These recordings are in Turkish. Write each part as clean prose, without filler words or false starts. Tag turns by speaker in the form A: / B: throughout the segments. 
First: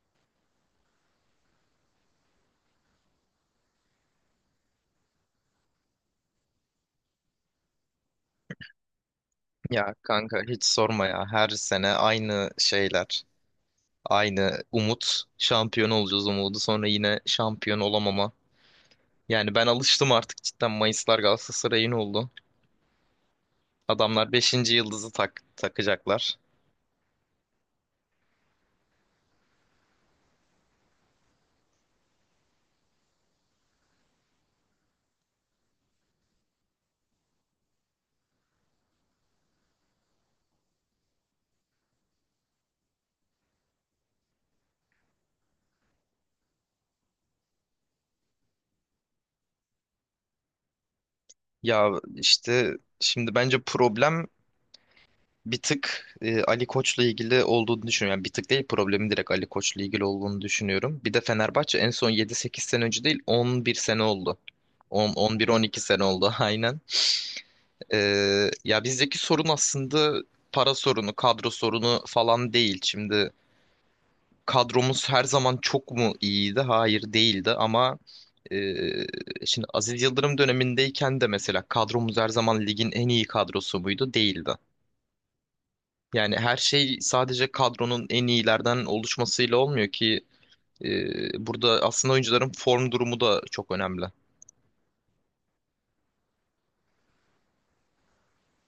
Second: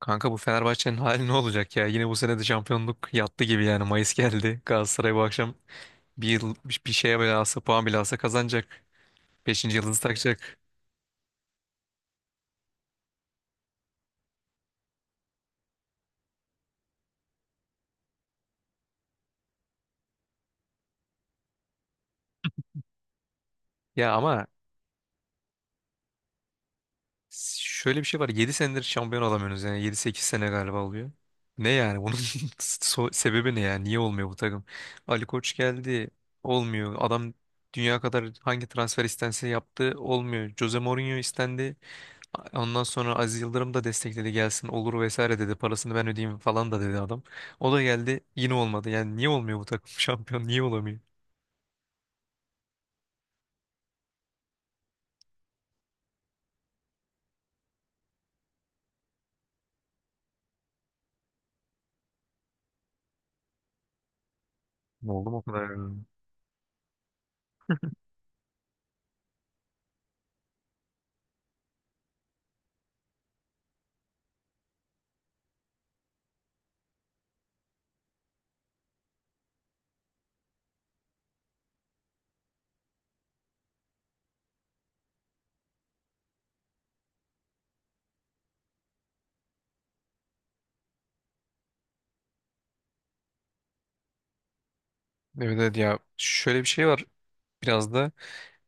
A: Kanka bu Fenerbahçe'nin hali ne olacak ya? Yine bu sene de şampiyonluk yattı gibi yani. Mayıs geldi. Galatasaray bu akşam bir yıl bir şeye bile alsa puan bile alsa kazanacak. Beşinci
B: Ya
A: yıldızı
B: kanka
A: takacak.
B: hiç sorma ya. Her sene aynı şeyler. Aynı umut. Şampiyon olacağız umudu. Sonra yine şampiyon olamama. Yani ben alıştım artık cidden. Mayıslar Galatasaray'ın oldu.
A: Ya
B: Adamlar
A: ama
B: beşinci yıldızı takacaklar.
A: şöyle bir şey var. Yedi senedir şampiyon olamıyorsunuz yani. Yedi sekiz sene galiba oluyor. Ne yani? Bunun sebebi ne yani? Niye olmuyor bu takım? Ali Koç geldi. Olmuyor. Adam dünya kadar hangi transfer istense yaptı. Olmuyor. Jose Mourinho istendi. Ondan sonra Aziz Yıldırım da destekledi gelsin olur vesaire dedi. Parasını ben ödeyeyim falan da dedi adam. O da geldi yine olmadı. Yani niye olmuyor bu takım şampiyon? Niye olamıyor?
B: Ya işte şimdi bence problem bir tık Ali Koç'la ilgili olduğunu düşünüyorum. Yani bir tık değil, problemi direkt Ali Koç'la ilgili olduğunu düşünüyorum. Bir de Fenerbahçe en son yedi sekiz sene önce değil, 11 sene oldu. on
A: Ne oldu mu?
B: on
A: O
B: bir on
A: kadar
B: iki sene
A: be.
B: oldu, aynen. Ya bizdeki sorun aslında para sorunu, kadro sorunu falan değil. Şimdi kadromuz her zaman çok mu iyiydi? Hayır, değildi ama e, şimdi Aziz Yıldırım dönemindeyken de mesela kadromuz her zaman ligin en iyi kadrosu muydu? Değildi. Yani her şey sadece kadronun en iyilerden oluşmasıyla olmuyor ki, burada aslında oyuncuların form durumu da çok önemli.
A: Evet, evet ya şöyle bir şey var biraz da.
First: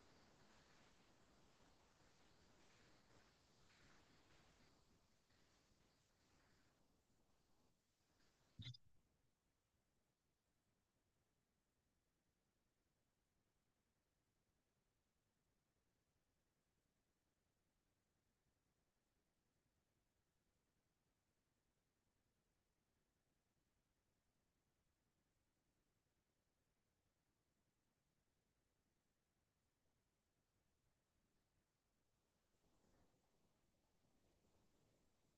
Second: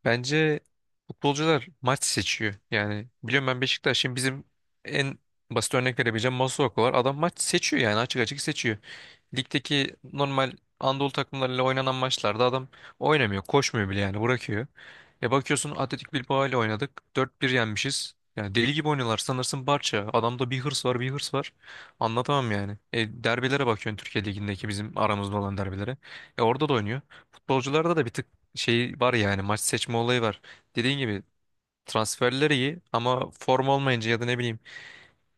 A: Bence futbolcular maç seçiyor. Yani biliyorum ben Beşiktaş'ın bizim en basit örnek verebileceğim Masuaku var. Adam maç seçiyor yani açık açık seçiyor. Ligdeki normal Anadolu takımlarıyla oynanan maçlarda adam oynamıyor, koşmuyor bile yani bırakıyor. E bakıyorsun Atletik Bilbao ile oynadık. Dört 1 yenmişiz. Yani deli gibi oynuyorlar. Sanırsın Barça. Adamda bir hırs var, bir hırs var. Anlatamam yani. E derbilere bakıyorsun Türkiye Ligi'ndeki bizim aramızda olan derbilere. E orada da oynuyor. Futbolcularda da bir tık şey var ya yani maç seçme olayı var. Dediğin gibi transferleri iyi ama form olmayınca ya da ne bileyim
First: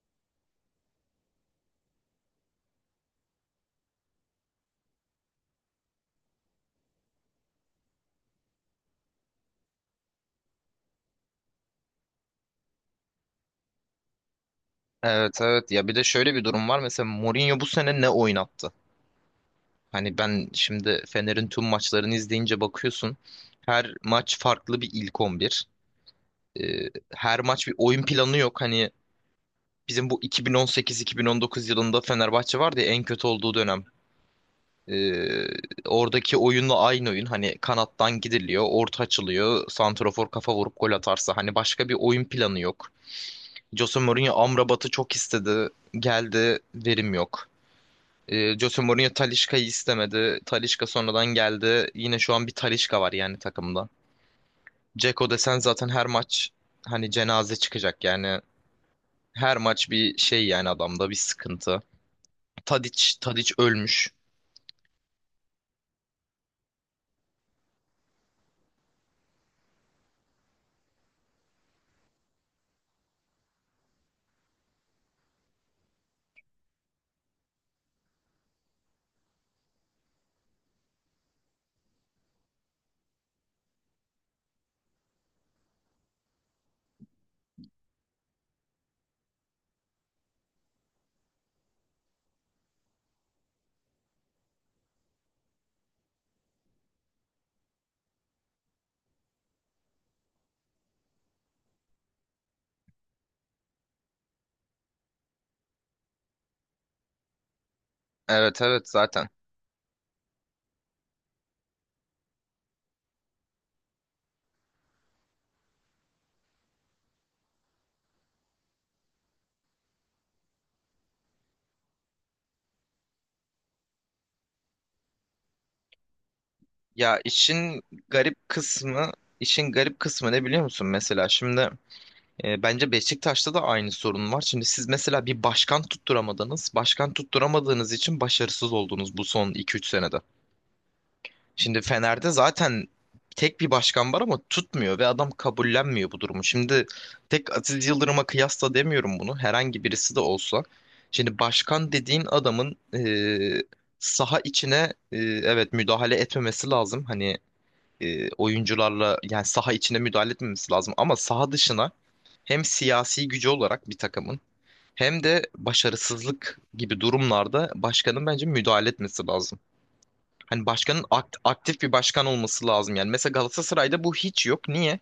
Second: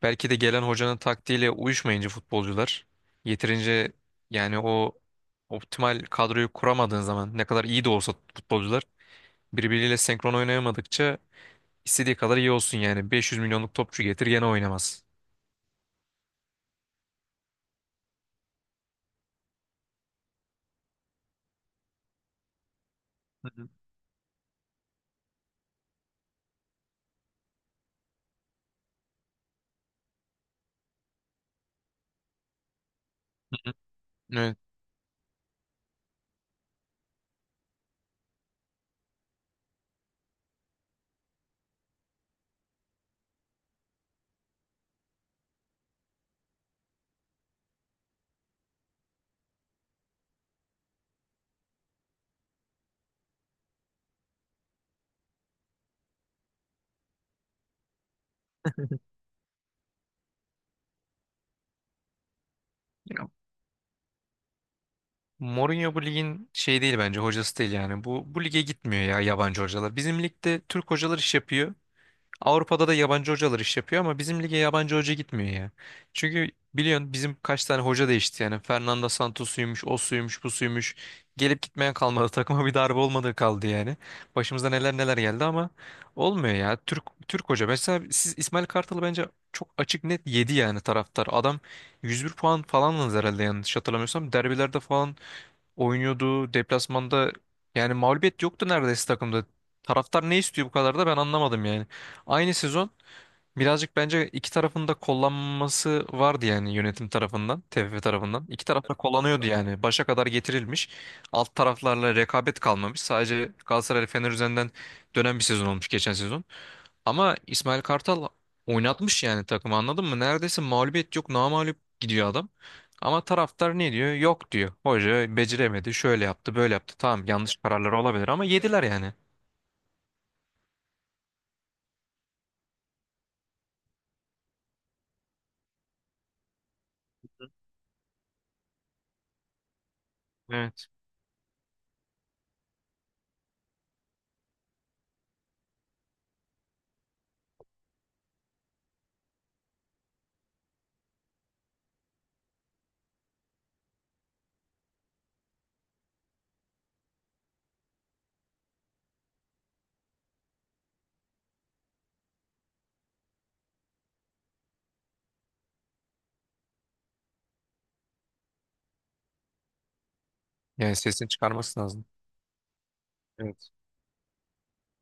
A: belki de gelen hocanın taktiğiyle uyuşmayınca futbolcular yeterince yani o optimal kadroyu kuramadığın zaman ne kadar iyi de olsa futbolcular birbiriyle senkron oynayamadıkça istediği kadar iyi olsun yani 500 milyonluk topçu getir gene oynamaz.
B: Evet evet, ya bir de şöyle bir durum var. Mesela Mourinho bu sene ne oynattı? Hani ben şimdi Fener'in tüm maçlarını izleyince bakıyorsun.
A: Hı hı.
B: Her maç farklı bir ilk 11. Ee, Her maç bir oyun planı yok. Hani bizim bu 2018-2019 yılında Fenerbahçe vardı ya, en kötü olduğu
A: Hı hı.
B: dönem.
A: Evet.
B: Ee, Oradaki oyunla aynı oyun. Hani kanattan gidiliyor, orta açılıyor, santrafor kafa vurup gol atarsa. Hani başka bir oyun planı yok. Jose Mourinho Amrabat'ı çok istedi. Geldi, verim yok. Jose Mourinho Talisca'yı istemedi. Talisca sonradan geldi. Yine şu an bir Talisca var yani takımda. Dzeko desen zaten her maç hani cenaze çıkacak yani. Her maç bir şey, yani adamda bir sıkıntı. Tadic,
A: Ya,
B: Tadic ölmüş.
A: Mourinho bu ligin şey değil bence hocası değil yani. Bu lige gitmiyor ya yabancı hocalar. Bizim ligde Türk hocalar iş yapıyor. Avrupa'da da yabancı hocalar iş yapıyor ama bizim lige yabancı hoca gitmiyor ya. Çünkü biliyorsun bizim kaç tane hoca değişti yani. Fernando Santos'uymuş, o suymuş, bu suymuş. Gelip gitmeyen kalmadı. Takıma bir darbe olmadığı kaldı yani. Başımıza neler neler geldi ama olmuyor ya. Türk hoca. Mesela siz İsmail Kartal'ı bence çok açık net yedi yani taraftar. Adam 101 puan falan aldı herhalde yanlış hatırlamıyorsam. Derbilerde falan oynuyordu. Deplasmanda yani mağlubiyet yoktu neredeyse takımda. Taraftar ne istiyor bu kadar da ben anlamadım yani. Aynı sezon birazcık bence iki tarafın da kullanması vardı yani yönetim tarafından, TFF tarafından.
B: Evet
A: İki
B: evet,
A: taraf da
B: zaten.
A: kullanıyordu yani. Başa kadar getirilmiş. Alt taraflarla rekabet kalmamış. Sadece Galatasaray Fener üzerinden dönen bir sezon olmuş geçen sezon. Ama İsmail Kartal oynatmış yani takımı anladın mı? Neredeyse mağlubiyet yok, namağlup gidiyor adam. Ama taraftar ne diyor? Yok diyor. Hoca beceremedi, şöyle yaptı, böyle yaptı.
B: Ya
A: Tamam yanlış
B: işin
A: kararlar olabilir ama
B: garip
A: yediler
B: kısmı,
A: yani.
B: işin garip kısmı ne biliyor musun mesela? Şimdi bence Beşiktaş'ta da aynı sorun var. Şimdi siz mesela bir başkan tutturamadınız. Başkan tutturamadığınız için başarısız oldunuz bu son iki üç senede.
A: Evet.
B: Şimdi Fener'de zaten tek bir başkan var ama tutmuyor ve adam kabullenmiyor bu durumu. Şimdi tek Aziz Yıldırım'a kıyasla demiyorum bunu. Herhangi birisi de olsa. Şimdi başkan dediğin adamın saha içine evet, müdahale etmemesi lazım. Hani oyuncularla yani saha içine müdahale etmemesi lazım ama saha dışına hem siyasi gücü olarak bir takımın, hem de başarısızlık gibi durumlarda başkanın bence müdahale etmesi lazım. Hani
A: Yani
B: başkanın
A: sesini çıkarması
B: aktif bir
A: lazım.
B: başkan olması lazım yani. Mesela
A: Evet.
B: Galatasaray'da bu hiç yok. Niye?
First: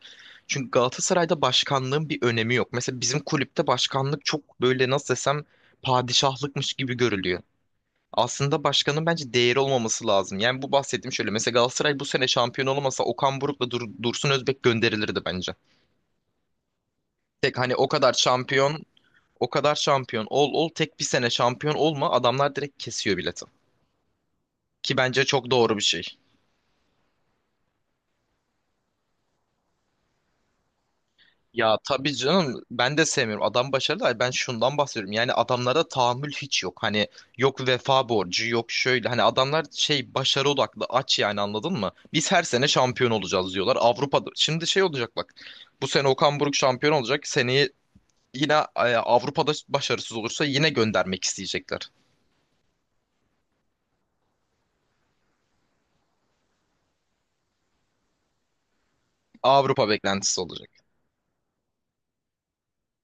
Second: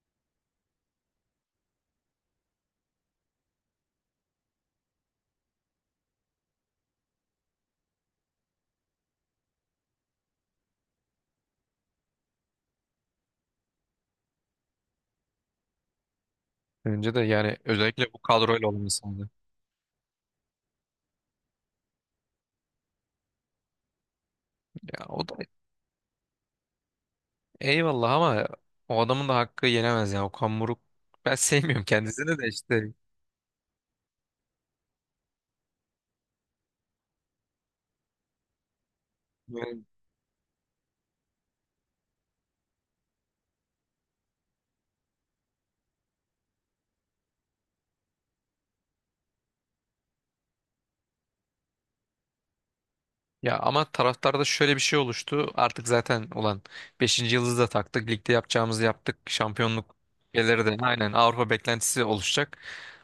B: Çünkü Galatasaray'da başkanlığın bir önemi yok. Mesela bizim kulüpte başkanlık çok böyle, nasıl desem, padişahlıkmış gibi görülüyor. Aslında başkanın bence değeri olmaması lazım. Yani bu bahsettiğim şöyle. Mesela Galatasaray bu sene şampiyon olamasa, Okan Buruk'la Dursun Özbek gönderilirdi bence.
A: Önce de yani
B: Tek hani o kadar
A: özellikle bu kadroyla olan
B: şampiyon,
A: insandı.
B: o kadar şampiyon ol ol, tek bir sene şampiyon olma, adamlar direkt kesiyor bileti. Ki
A: Ya o
B: bence
A: da
B: çok doğru bir şey.
A: eyvallah ama o adamın da hakkı yenemez ya. Okan Buruk ben
B: Ya
A: sevmiyorum
B: tabii
A: kendisini de
B: canım,
A: işte.
B: ben de sevmiyorum. Adam başarılı. Ay, ben şundan bahsediyorum. Yani adamlara tahammül hiç yok. Hani yok vefa borcu, yok şöyle. Hani adamlar şey başarı odaklı, aç yani, anladın mı? Biz her sene şampiyon olacağız diyorlar. Avrupa'da. Şimdi şey olacak bak. Bu sene Okan Buruk şampiyon olacak. Seneye yine Avrupa'da başarısız olursa yine göndermek isteyecekler.
A: Ya ama taraftarda şöyle bir şey oluştu. Artık zaten olan beşinci yıldızı da taktık. Ligde yapacağımızı yaptık.
B: Avrupa
A: Şampiyonluk
B: beklentisi
A: gelir
B: olacak.
A: de aynen Avrupa beklentisi oluşacak.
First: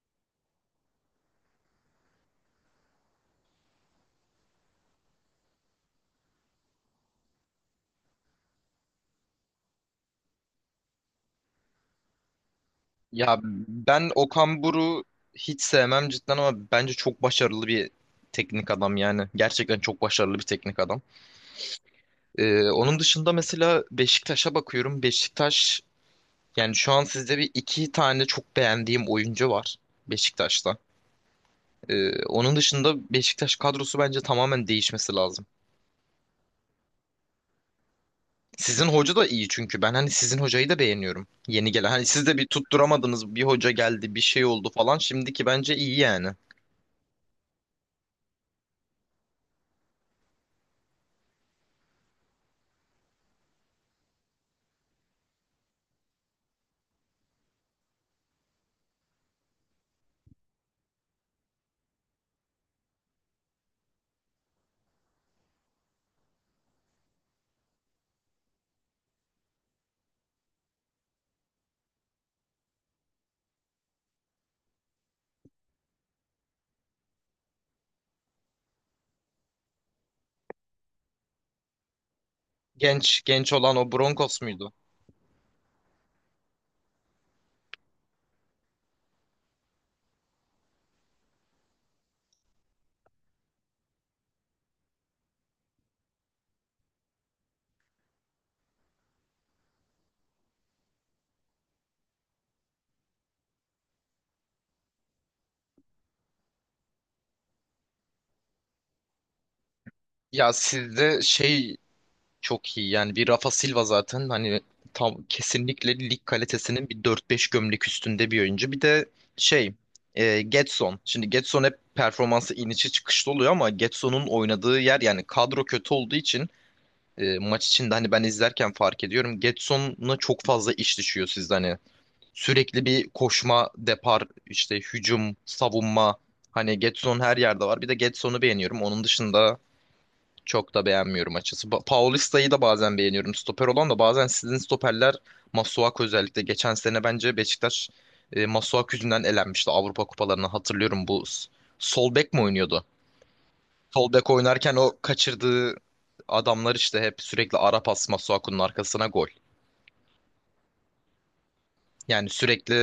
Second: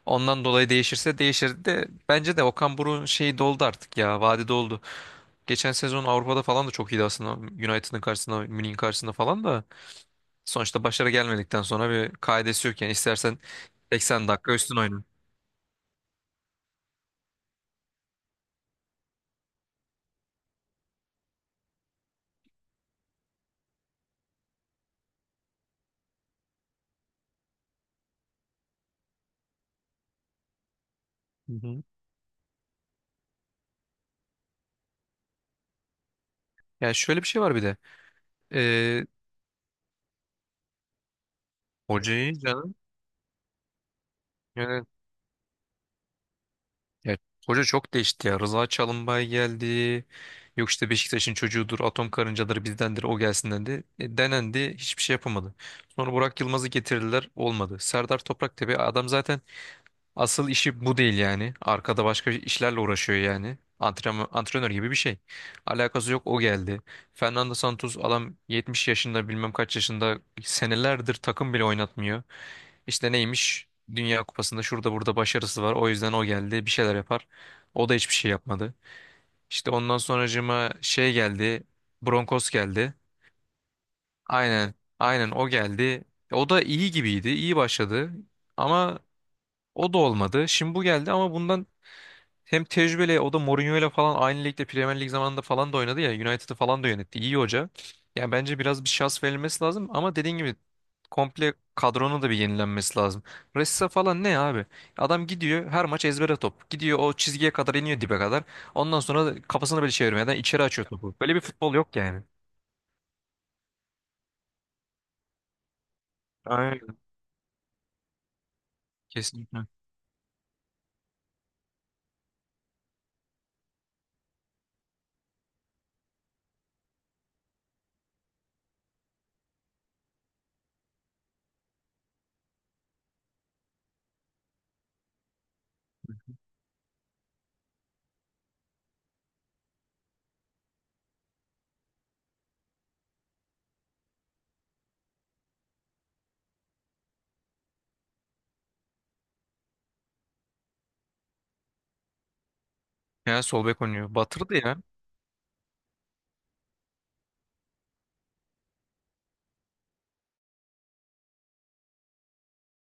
A: Ondan dolayı değişirse değişir de bence de Okan Buruk'un şeyi doldu artık ya. Vadi doldu. Geçen sezon Avrupa'da falan da çok iyiydi aslında. United'ın karşısında, Münih'in karşısında falan da sonuçta başarı gelmedikten sonra bir kaidesi yok yani. İstersen
B: Ya ben
A: 80 dakika
B: Okan
A: üstün oyna.
B: Buruk'u hiç sevmem cidden ama bence çok başarılı bir teknik adam yani. Gerçekten çok başarılı bir teknik adam. Onun dışında mesela Beşiktaş'a bakıyorum. Beşiktaş yani şu an sizde bir iki tane çok beğendiğim oyuncu var Beşiktaş'ta.
A: Hı hı.
B: Onun dışında Beşiktaş kadrosu bence tamamen değişmesi lazım.
A: Yani şöyle bir şey var bir de.
B: Sizin
A: Ee,
B: hoca da iyi çünkü ben hani sizin hocayı da beğeniyorum. Yeni gelen, hani siz
A: hocayı
B: de bir tutturamadınız, bir hoca geldi bir şey oldu
A: yani
B: falan, şimdiki bence iyi yani.
A: ya, hoca çok değişti ya. Rıza Çalımbay geldi. Yok işte Beşiktaş'ın çocuğudur, atom karıncaları bizdendir, o gelsin dendi. Denendi, hiçbir şey yapamadı. Sonra Burak Yılmaz'ı getirdiler, olmadı. Serdar Topraktepe adam zaten asıl işi bu değil yani. Arkada başka işlerle uğraşıyor yani. Antrenman, antrenör gibi bir şey. Alakası yok o geldi. Fernando Santos adam 70 yaşında bilmem kaç yaşında senelerdir takım bile oynatmıyor. İşte neymiş? Dünya Kupası'nda şurada burada başarısı var. O yüzden o geldi. Bir şeyler yapar. O da hiçbir şey yapmadı. İşte ondan sonracığıma şey geldi. Broncos geldi.
B: Genç genç olan o Broncos muydu?
A: Aynen. Aynen o geldi. O da iyi gibiydi. İyi başladı. Ama o da olmadı. Şimdi bu geldi ama bundan hem tecrübeli o da Mourinho'yla falan aynı ligde Premier Lig zamanında falan da oynadı ya. United'ı falan da yönetti. İyi hoca. Yani bence biraz bir şans verilmesi lazım ama dediğin gibi komple kadronun da bir yenilenmesi lazım. Ressa falan ne abi? Adam gidiyor her maç ezbere top. Gidiyor o çizgiye kadar iniyor dibe kadar. Ondan sonra da kafasını böyle çevirmeden
B: Ya
A: içeri açıyor topu.
B: sizde
A: Böyle bir futbol
B: şey,
A: yok yani.
B: çok iyi yani bir Rafa Silva zaten, hani tam kesinlikle lig kalitesinin
A: Aynen.
B: bir dört beş gömlek üstünde bir oyuncu. Bir de
A: Kesinlikle.
B: şey, Gedson. Şimdi Gedson hep performansı inişi çıkışlı oluyor ama Gedson'un oynadığı yer, yani kadro kötü olduğu için maç içinde hani ben izlerken fark ediyorum, Gedson'a çok fazla iş düşüyor sizde. Hani sürekli bir koşma, depar, işte hücum, savunma, hani Gedson her yerde var. Bir de Gedson'u beğeniyorum. Onun dışında çok da beğenmiyorum açısı. Paulista'yı da bazen beğeniyorum. Stoper olan da, bazen sizin stoperler, Masuaku özellikle. Geçen sene bence Beşiktaş Masuaku yüzünden elenmişti Avrupa kupalarını. Hatırlıyorum, bu sol bek mi oynuyordu?
A: Yani sol bek
B: Sol
A: oynuyor.
B: bek
A: Batırdı
B: oynarken
A: ya.
B: o kaçırdığı adamlar işte, hep sürekli ara pas Masuaku'nun arkasına gol. Yani sürekli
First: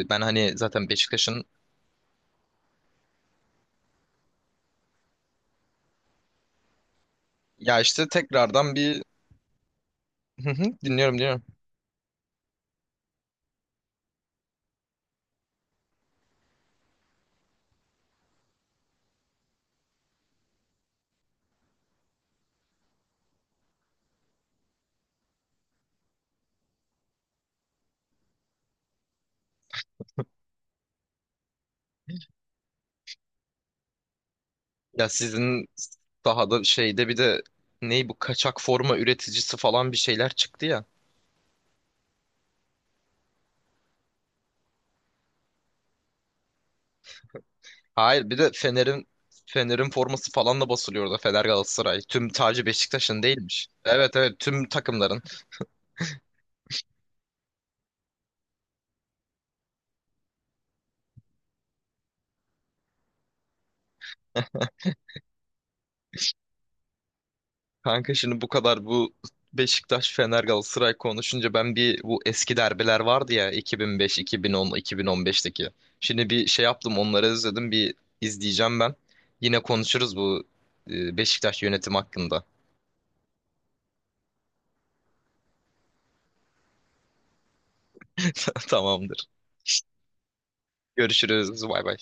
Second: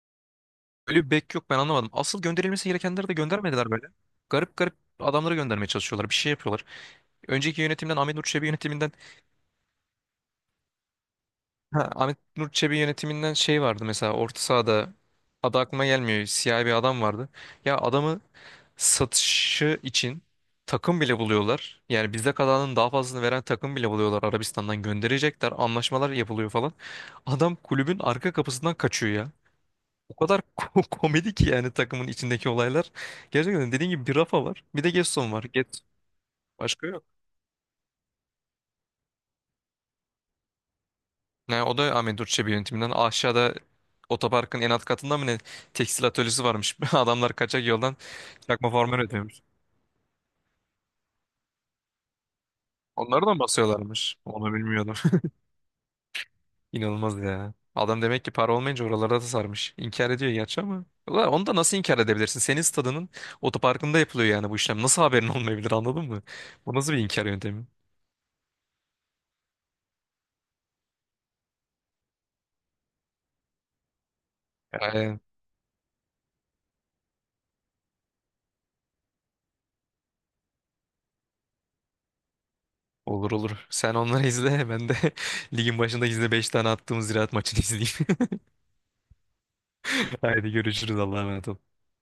B: ben hani zaten
A: Böyle bir bek
B: Beşiktaş'ın,
A: yok ben anlamadım. Asıl gönderilmesi gerekenleri de göndermediler böyle. Garip garip adamları göndermeye çalışıyorlar. Bir şey yapıyorlar. Önceki
B: ya
A: yönetimden
B: işte
A: Ahmet Nur Çebi
B: tekrardan
A: yönetiminden
B: bir. Hı hı, dinliyorum dinliyorum.
A: ha, Ahmet Nur Çebi yönetiminden şey vardı mesela orta sahada adı aklıma gelmiyor. Siyah bir adam vardı. Ya adamı satışı için takım bile buluyorlar. Yani bizde kalanın daha fazlasını veren takım bile buluyorlar. Arabistan'dan gönderecekler. Anlaşmalar yapılıyor falan. Adam kulübün arka kapısından kaçıyor ya. O kadar komedi ki yani takımın içindeki olaylar. Gerçekten dediğim gibi bir Rafa var. Bir de
B: Ya
A: Gedson var.
B: sizin
A: Get
B: sahada
A: başka yok.
B: şeyde bir de, ney, bu kaçak forma üreticisi falan bir şeyler çıktı ya.
A: Ne o da Ahmet Durçebi yönetiminden. Aşağıda otoparkın en alt katında mı ne tekstil atölyesi varmış. Adamlar kaçak yoldan
B: Hayır, bir de
A: çakma forma
B: Fener'in
A: üretiyormuş.
B: Forması falan da basılıyordu. Fener, Galatasaray. Tüm tacı Beşiktaş'ın
A: Onları da mı
B: değilmiş.
A: basıyorlarmış?
B: Evet evet,
A: Onu
B: tüm
A: bilmiyordum.
B: takımların.
A: İnanılmaz ya. Adam demek ki para olmayınca oralarda da sarmış. İnkar ediyor gerçi ama. Ulan onu da nasıl inkar edebilirsin? Senin stadının otoparkında yapılıyor yani bu işlem. Nasıl haberin olmayabilir anladın mı? Bu nasıl bir inkar yöntemi?
B: Kanka şimdi bu kadar bu Beşiktaş, Fener, Galatasaray konuşunca, ben bir bu eski derbiler vardı ya, 2005, 2010,
A: Yani
B: 2015'teki. Şimdi bir şey yaptım, onları izledim bir, izleyeceğim ben. Yine konuşuruz bu Beşiktaş yönetim hakkında.
A: olur olur. Sen onları izle. Ben de ligin başında izle 5 tane attığımız ziraat maçını izleyeyim.
B: Tamam.
A: Haydi görüşürüz. Allah'a emanet
B: Görüşürüz.
A: ol.
B: Bay bay.